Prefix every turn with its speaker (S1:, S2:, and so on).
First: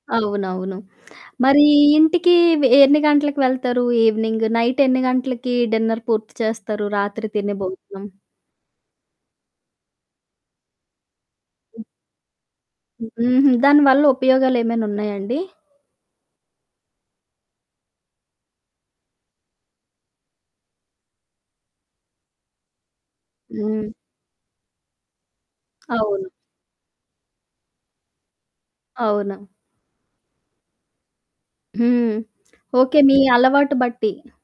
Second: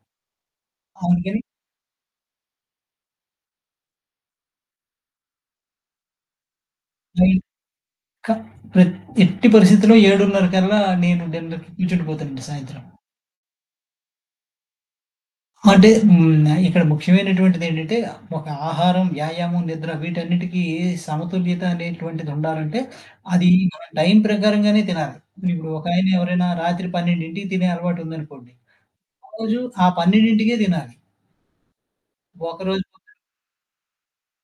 S1: అవునవును.
S2: అందుకని
S1: మరి ఇంటికి వే ఎన్ని గంటలకి వెళ్తారు? ఈవినింగ్, నైట్ ఎన్ని గంటలకి డిన్నర్ పూర్తి చేస్తారు రాత్రి
S2: హ్మ్.
S1: తినే భోజనం?
S2: క టే టే ఎట్టి పరిస్థితిలో 7:30 కల్లా నేను డిన్నర్‌కి
S1: హ్మ్.
S2: కూర్చుండి పోతానుండి సాయంత్రం.
S1: హుహు. దానివల్ల ఉపయోగాలు ఏమైనా ఉన్నాయా అండి?
S2: అంటే. హ్మ్. ఇక్కడ ముఖ్యమైనటువంటిది ఏంటంటే. ఒక ఆహారం, వ్యాయామం, నిద్ర వీటన్నిటికీ సమతుల్యత అనేటువంటిది ఉండాలంటే. అది మన
S1: హ్మ్.
S2: టైం ప్రకారంగానే తినాలి. ఇప్పుడు ఒకాయన
S1: అవును.
S2: ఎవరైనా రాత్రి 12కి తినే అలవాటు ఉందనుకోండి. ఆ
S1: అవును.
S2: రోజు ఆ 12కె తినాలి.
S1: హ్మ్.
S2: ఒకరోజు
S1: ఓకే.
S2: పొద్దున్న
S1: మీ అలవాటు బట్టి.